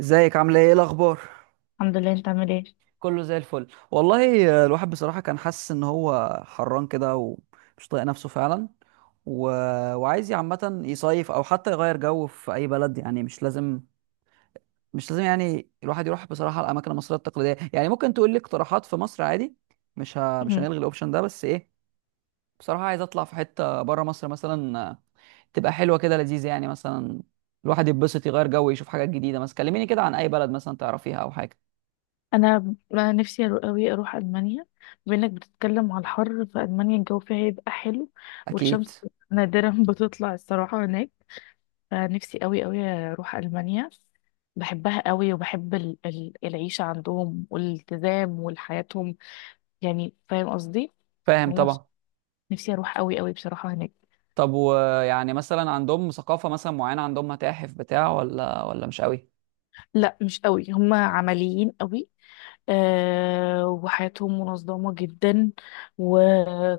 ازيك عامله ايه الاخبار؟ الحمد لله. انت عامل ايه؟ كله زي الفل والله. الواحد بصراحه كان حاسس ان هو حران كده ومش طايق نفسه فعلا. و... وعايز عامه يصيف او حتى يغير جو في اي بلد، يعني مش لازم يعني الواحد يروح بصراحه الاماكن المصريه التقليديه. يعني ممكن تقول لي اقتراحات في مصر عادي. مش مم. هنلغي الاوبشن ده، بس ايه بصراحه عايز اطلع في حته بره مصر مثلا. تبقى حلوه كده لذيذه يعني، مثلا الواحد يتبسط يغير جو يشوف حاجات جديده. مثلا كلميني كده عن اي بلد مثلا تعرفيها او حاجه. أنا نفسي قوي اروح المانيا. بانك بتتكلم على الحر في المانيا، الجو فيها هيبقى حلو اكيد. والشمس نادرا بتطلع الصراحه هناك. فنفسي قوي قوي اروح المانيا. بحبها قوي وبحب العيشه عندهم والالتزام وحياتهم، يعني فاهم قصدي. فاهم هما بص- طبعا. نفسي اروح قوي قوي بصراحه هناك. طب، ويعني مثلا عندهم ثقافة مثلا معينة؟ عندهم متاحف بتاع ولا مش قوي؟ لا مش قوي، هما عمليين قوي. آه، وحياتهم منظمة جدا،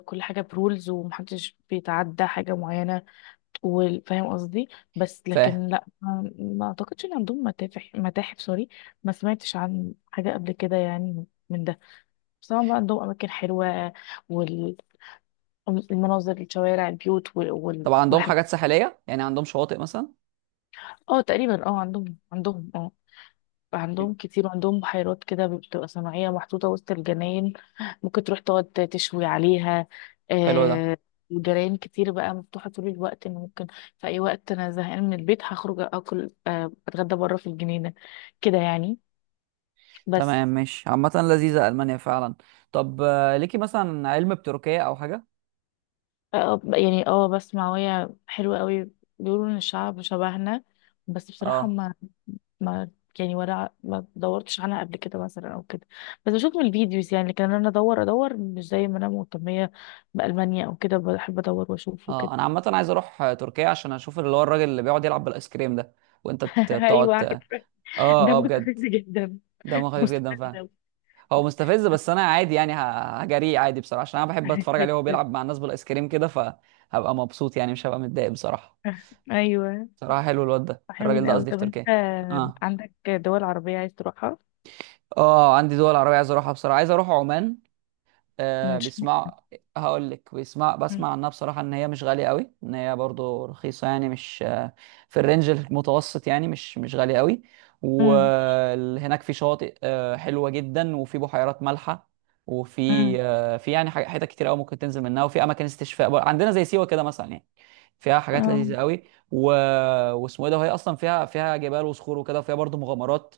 كل حاجة برولز ومحدش بيتعدى حاجة معينة، وفاهم قصدي. بس فاهم. لكن لا، ما اعتقدش ان عندهم متاحف، سوري، ما سمعتش عن حاجة قبل كده يعني من ده. بس طبعا بقى عندهم اماكن حلوة، والمناظر، الشوارع، البيوت طب عندهم والحاجات. حاجات ساحلية؟ يعني عندهم شواطئ مثلا؟ اه تقريبا اه، عندهم كتير، عندهم بحيرات كده بتبقى صناعية محطوطة وسط الجناين، ممكن تروح تقعد تشوي عليها حلو ده. آه. وجرايان كتير بقى مفتوحة طول الوقت، إن ممكن في أي وقت أنا زهقان من البيت هخرج أكل، أتغدى بره في الجنينة كده يعني بس. تمام ماشي، عامة لذيذة ألمانيا فعلا. طب ليكي مثلا علم بتركيا أو حاجة؟ يعني بس معوية حلوة قوي، بيقولوا إن الشعب شبهنا. بس بصراحة اه ما يعني، ولا ما دورتش عنها قبل كده مثلا او كده. بس بشوف من الفيديوز يعني، لكن انا ادور ادور مش زي ما انا مهتمية بألمانيا او كده، بحب ادور واشوف اه. وكده. أنا عامة عايز أروح تركيا، عشان أشوف اللي هو الراجل اللي بيقعد يلعب بالآيس كريم ده، وأنت ت- بتقعد ايوه، ت- عارف. ده اه اه بجد. مستفز جدا. دمه خفيف جدا مستفز فعلا. أوي. هو مستفز بس انا عادي يعني، هجريه عادي بصراحه عشان انا بحب اتفرج عليه وهو بيلعب مع الناس بالايس كريم كده، فهبقى مبسوط يعني مش هبقى متضايق بصراحه. ايوه، بصراحه حلو الواد ده، الراجل حلوين ده قوي. قصدي، في طب انت تركيا. اه عندك دول عربية عايز تروحها؟ اه. عندي دول عربيه عايز اروحها بصراحه. عايز اروح عمان. مش. بيسمع. هقول لك، بيسمع بسمع عنها بصراحة ان هي مش غالية قوي، ان هي برضو رخيصة يعني، مش آه في الرينج المتوسط يعني، مش غالية قوي. امم. وهناك في شواطئ حلوة جدا وفي بحيرات مالحة. وفي امم. في يعني حتت كتير قوي ممكن تنزل منها، وفي اماكن استشفاء عندنا زي سيوة كده مثلا يعني. فيها حاجات اه، لذيذة قوي. و... واسمه ايه ده، وهي اصلا فيها جبال وصخور وكده، وفيها برضو مغامرات.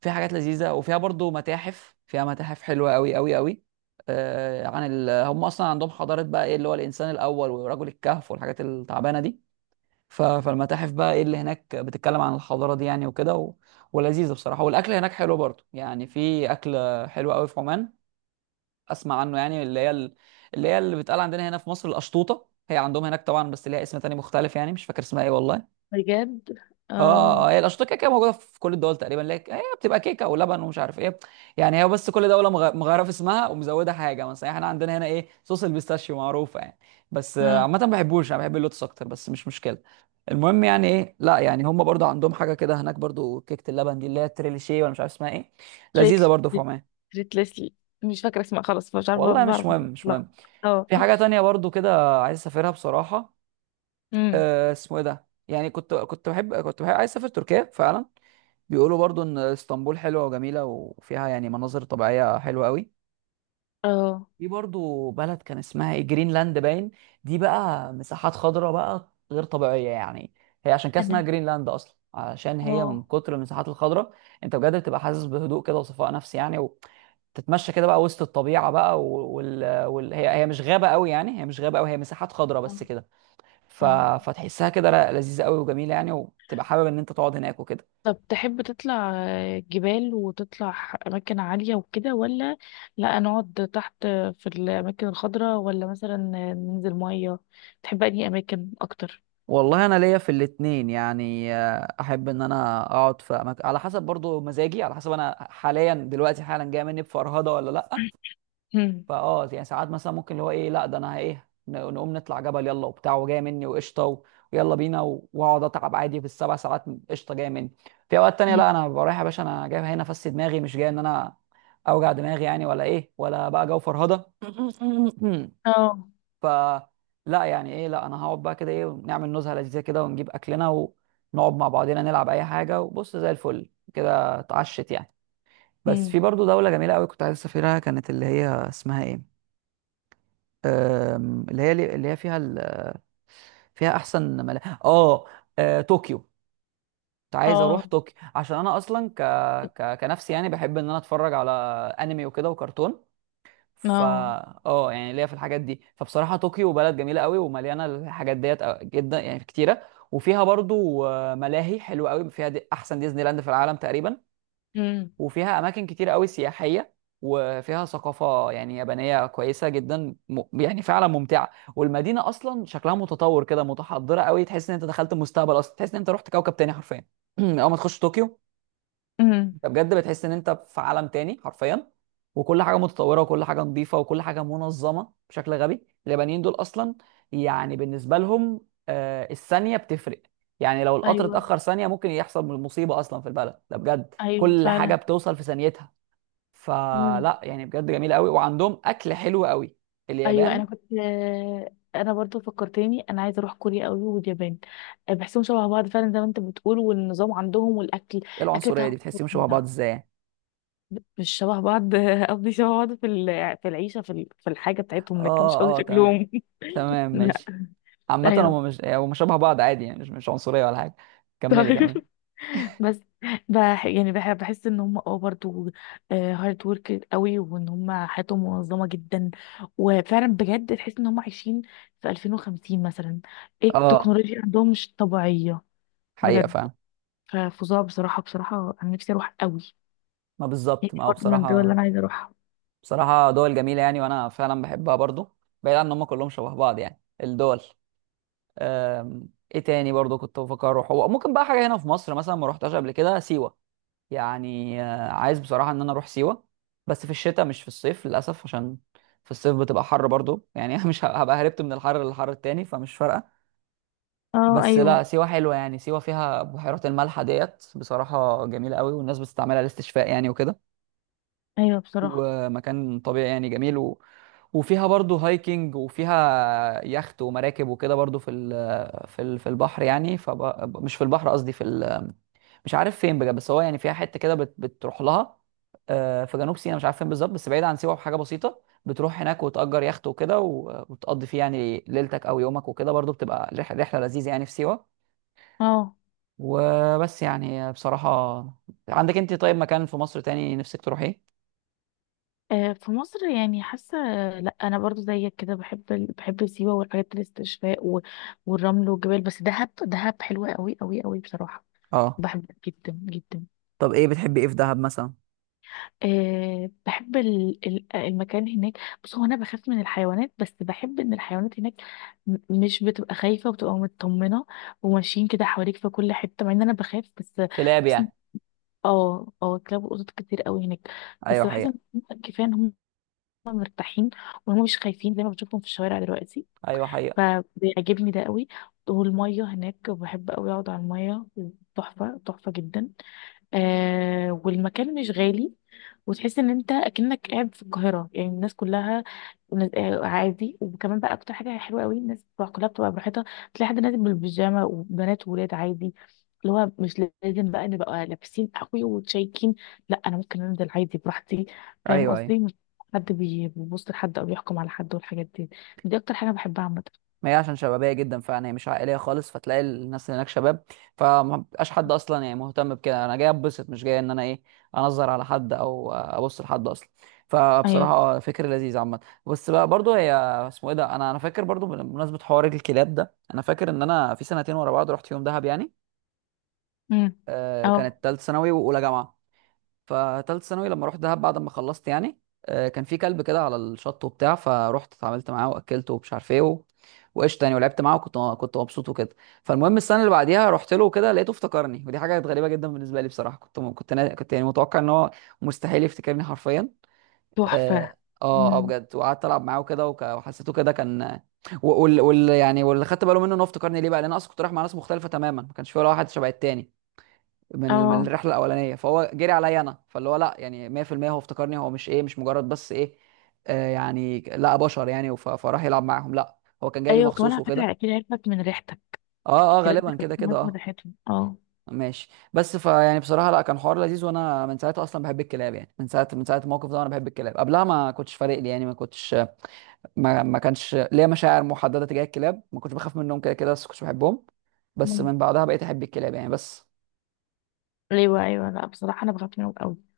في حاجات لذيذه، وفيها برضو متاحف، فيها متاحف حلوه قوي قوي قوي. آه عن هم اصلا عندهم حضاره بقى، ايه اللي هو الانسان الاول ورجل الكهف والحاجات التعبانه دي. فالمتاحف بقى ايه اللي هناك بتتكلم عن الحضاره دي يعني، وكده. ولذيذه بصراحه، والاكل هناك حلو برضو يعني. في اكل حلو قوي في عمان. اسمع عنه يعني، اللي هي اللي هي اللي بتقال عندنا هنا في مصر القشطوطه، هي عندهم هناك طبعا بس ليها اسم تاني مختلف يعني. مش فاكر اسمها ايه والله. بجد. اه اه، اه، هي الاشطه كده كده موجوده في كل الدول تقريبا. لك هي بتبقى كيكه ولبن ومش عارف ايه يعني، هي بس كل دوله مغيره في اسمها ومزوده حاجه مثلا. يعني احنا عندنا هنا ايه، صوص البيستاشيو معروفه يعني، بس اه. عامه ما بحبوش، انا بحب اللوتس اكتر بس مش مشكله. المهم يعني، ايه، لا يعني هم برضو عندهم حاجه كده هناك، برضو كيكه اللبن دي اللي هي تريليشيه ولا مش عارف اسمها ايه. تريت، لذيذه برضو في عمان. تريت ليسلي، مش فاكرة اسمها، خلاص مش عارفة، مش والله مش بعرف. مهم مش أتلخبط. مهم. اه. في حاجة تانية برضو كده عايز اسافرها بصراحة. امم. آه اسمه ايه ده، يعني كنت بحب عايز اسافر تركيا فعلا. بيقولوا برضو ان اسطنبول حلوه وجميله، وفيها يعني مناظر طبيعيه حلوه قوي. اه. في برضو بلد كان اسمها جرينلاند باين. دي بقى مساحات خضراء بقى غير طبيعيه يعني. هي عشان كده اسمها انا. جرينلاند اصلا، عشان هي من اه، كتر المساحات الخضراء. انت بجد بتبقى حاسس بهدوء كده وصفاء نفسي يعني، وتتمشى كده بقى وسط الطبيعه بقى، هي مش غابه قوي، يعني هي مش غابه قوي، هي مساحات خضراء اه. بس كده. ف... آه. فتحسها كده لذيذه قوي وجميله يعني، وتبقى حابب ان انت تقعد هناك وكده. طب تحب تطلع جبال وتطلع أماكن عالية وكده، ولا لا نقعد تحت في الأماكن الخضراء، ولا مثلا ننزل مية؟ تحب أنهي أماكن أكتر؟ والله انا ليا في الاتنين يعني. احب ان انا اقعد في أماكن على حسب برضو مزاجي، على حسب انا حاليا دلوقتي حالا جاي مني بفرهده ولا لا. مم. فاه يعني ساعات مثلا ممكن اللي هو ايه، لا ده انا ايه، نقوم نطلع جبل يلا وبتاع وجاي مني وقشطه، ويلا بينا واقعد اتعب عادي في السبع ساعات قشطه جاي مني. في اوقات تانية مم. لا، انا ببقى رايح يا باشا، انا جاي هنا افسي دماغي مش جاي ان انا اوجع دماغي يعني، ولا ايه ولا بقى جو فرهده اه. ف لا يعني ايه، لا انا هقعد بقى كده ايه، ونعمل نزهه لذيذه كده ونجيب اكلنا ونقعد مع بعضينا نلعب اي حاجه وبص زي الفل كده اتعشت يعني. بس في مم. برضو دوله جميله قوي كنت عايز اسافرها، كانت اللي هي اسمها ايه، اللي هي فيها فيها احسن اه. طوكيو. كنت عايز اه، اروح طوكيو، عشان انا اصلا كنفسي يعني، بحب ان انا اتفرج على انمي وكده وكرتون. فا اه. اه يعني ليا في الحاجات دي. فبصراحه طوكيو بلد جميله قوي، ومليانه الحاجات ديت جدا يعني كتيره. وفيها برضو ملاهي حلوه قوي، فيها دي احسن ديزني لاند في العالم تقريبا. مم. وفيها اماكن كتير قوي سياحيه، وفيها ثقافه يعني يابانيه كويسه جدا يعني فعلا ممتعه. والمدينه اصلا شكلها متطور كده، متحضره قوي، تحس ان انت دخلت المستقبل اصلا، تحس ان انت رحت كوكب تاني حرفيا اول ما تخش طوكيو. مم. انت بجد بتحس ان انت في عالم تاني حرفيا. وكل حاجه متطوره، وكل حاجه نظيفه، وكل حاجه منظمه بشكل غبي. اليابانيين دول اصلا يعني بالنسبه لهم الثانيه بتفرق. يعني لو القطر أيوه، اتاخر ثانيه ممكن يحصل مصيبه اصلا، في البلد ده بجد أيوه كل حاجه فعلا. بتوصل في ثانيتها. فلا يعني بجد جميله قوي، وعندهم اكل حلو قوي، ايوه انا اليابان. كنت، انا برضو فكرتني، انا عايزه اروح كوريا قوي واليابان. آه، بحسهم شبه بعض فعلا زي ما انت بتقول، والنظام عندهم والاكل. ايه الاكل العنصريه بتاعهم دي؟ بتحسيهم شبه بعض فظيع. ازاي يعني؟ مش شبه بعض قصدي شبه بعض في في العيشه، في في الحاجه بتاعتهم، لكن مش قصدي اه اه تمام. شكلهم. تمام لا. ماشي. عامه ايوه. هم مش هم شبه بعض عادي يعني، مش عنصريه ولا حاجه. كملي طيب. كملي. بس. بح يعني بح بحس ان هم اه برضه هارد ورك قوي، وان هم حياتهم منظمه جدا. وفعلا بجد تحس ان هم عايشين في 2050 مثلا. ايه اه التكنولوجيا عندهم، مش طبيعيه حقيقة بجد. فعلا. ففظاع بصراحه. بصراحه انا نفسي اروح قوي. ما بالظبط، نفسي ما هو برضه من الدول اللي انا بصراحة. عايزه اروحها. بصراحة دول جميلة يعني، وانا فعلا بحبها برضو، بعيد عن ان هم كلهم شبه بعض يعني الدول. أم... ايه تاني برضو كنت بفكر اروح، هو ممكن بقى حاجة هنا في مصر مثلا ما روحتهاش قبل كده، سيوة يعني. عايز بصراحة ان انا اروح سيوة، بس في الشتاء مش في الصيف للأسف، عشان في الصيف بتبقى حر برضو يعني أنا مش ه- هبقى هربت من الحر للحر التاني فمش فارقة. اه. بس ايوه، لا، سيوة حلوة يعني. سيوة فيها بحيرات الملح ديت بصراحة جميلة قوي، والناس بتستعملها للاستشفاء يعني وكده. ايوه بصراحه. ومكان طبيعي يعني جميل، وفيها برضو هايكنج، وفيها يخت ومراكب وكده برضو في في البحر يعني، مش في البحر قصدي في مش عارف فين بجد. بس هو يعني فيها حتة كده بتروح لها، في جنوب سيناء مش عارف فين بالظبط، بس بعيد عن سيوة بحاجة بسيطة. بتروح هناك وتأجر يخت وكده، وتقضي فيه يعني ليلتك أو يومك وكده، برضو بتبقى رحلة لذيذة يعني في سيوة. اه. وبس يعني بصراحة. عندك انت طيب مكان في مصر تاني نفسك تروحيه؟ آه، في مصر يعني، حاسه لا، انا برضو زيك كده، بحب بحب سيوه والحاجات، الاستشفاء والرمل والجبال. بس دهب، دهب حلوه قوي قوي قوي بصراحه. اه. بحبها جدا جدا. طب ايه بتحبي ايه في دهب مثلا؟ أه بحب المكان هناك. بص، هو انا بخاف من الحيوانات، بس بحب ان الحيوانات هناك م- مش بتبقى خايفه وبتبقى مطمنه، وماشيين كده حواليك في كل حته، مع ان انا بخاف بس. كلاب بحس إن- يعني. اه، اه كلاب وقطط كتير قوي هناك. ايوه بس بحس ان حقيقة. كفايه ان هم، هما مرتاحين، وهم مش خايفين زي ما بشوفهم في الشوارع دلوقتي، ايوه حقيقة. فبيعجبني ده قوي. والمية هناك، بحب قوي اقعد على المية، تحفة تحفة جدا. آه، والمكان مش غالي، وتحس ان انت اكنك قاعد في القاهره، يعني الناس كلها عادي. وكمان بقى اكتر حاجه حلوه قوي، الناس بتبقى كلها بتبقى براحتها، تلاقي حد نازل بالبيجامه، وبنات وولاد عادي، اللي هو مش لازم بقى نبقى لابسين قوي وتشيكين، لا انا ممكن انزل عادي براحتي. فاهم ايوه ايوه. قصدي؟ مش بيبص لحد او بيحكم على حد والحاجات دي. دي اكتر حاجه بحبها عامه. ما هي عشان شبابيه جدا فعلا، هي مش عائليه خالص، فتلاقي الناس اللي هناك شباب. فما بقاش حد اصلا يعني مهتم بكده. انا جاي اتبسط مش جاي ان انا ايه، انظر على حد او ابص لحد اصلا. فبصراحه ايوه. فكر لذيذ عامه. بس بقى برضو هي اسمه ايه ده، انا فاكر برضو بمناسبه حوار الكلاب ده، انا فاكر ان انا في سنتين ورا بعض رحت يوم دهب يعني. امم. اه. كانت ثالث ثانوي واولى جامعه. فتالت ثانوي لما رحت دهب بعد ما خلصت يعني، كان في كلب كده على الشط وبتاع. فروحت اتعاملت معاه واكلته ومش عارف ايه، وقشطه يعني ولعبت معاه، وكنت مبسوط وكده. فالمهم السنه اللي بعديها رحت له كده لقيته افتكرني، ودي حاجه كانت غريبه جدا بالنسبه لي بصراحه. كنت م- كنت نا- كنت يعني متوقع ان هو مستحيل يفتكرني حرفيا. تحفه. اه اه آه امم. بجد. وقعدت العب معاه وكده، وحسيته كده كان. و- وال وال يعني واللي خدت باله منه ان هو افتكرني ليه بقى، لان انا اصلا كنت رايح مع ناس مختلفه تماما، ما كانش في ولا واحد شبه التاني من اه. الرحله الاولانيه، فهو جري عليا انا. فاللي هو لا يعني 100% هو افتكرني، هو مش ايه مش مجرد بس ايه، آه يعني لا بشر يعني. فراح يلعب معاهم لا، هو كان جاي لي ايوه كمان مخصوص على فكره، وكده. اكيد عرفت من ريحتها، اه اه الكلاب غالبا بتبقى كده كده لازم اه. ريحتهم اه. ماشي. بس فيعني بصراحه لا، كان حوار لذيذ. وانا من ساعتها اصلا بحب الكلاب يعني. من ساعه الموقف ده وانا بحب الكلاب. قبلها ما كنتش فارق لي يعني، ما كنتش ما كانش ليا مشاعر محدده تجاه الكلاب، ما كنتش بخاف منهم كده كده بس كنتش بحبهم. بس مم. من بعدها بقيت احب الكلاب يعني، بس. ليه بقى؟ ايوه لا بصراحه انا بخاف منهم قوي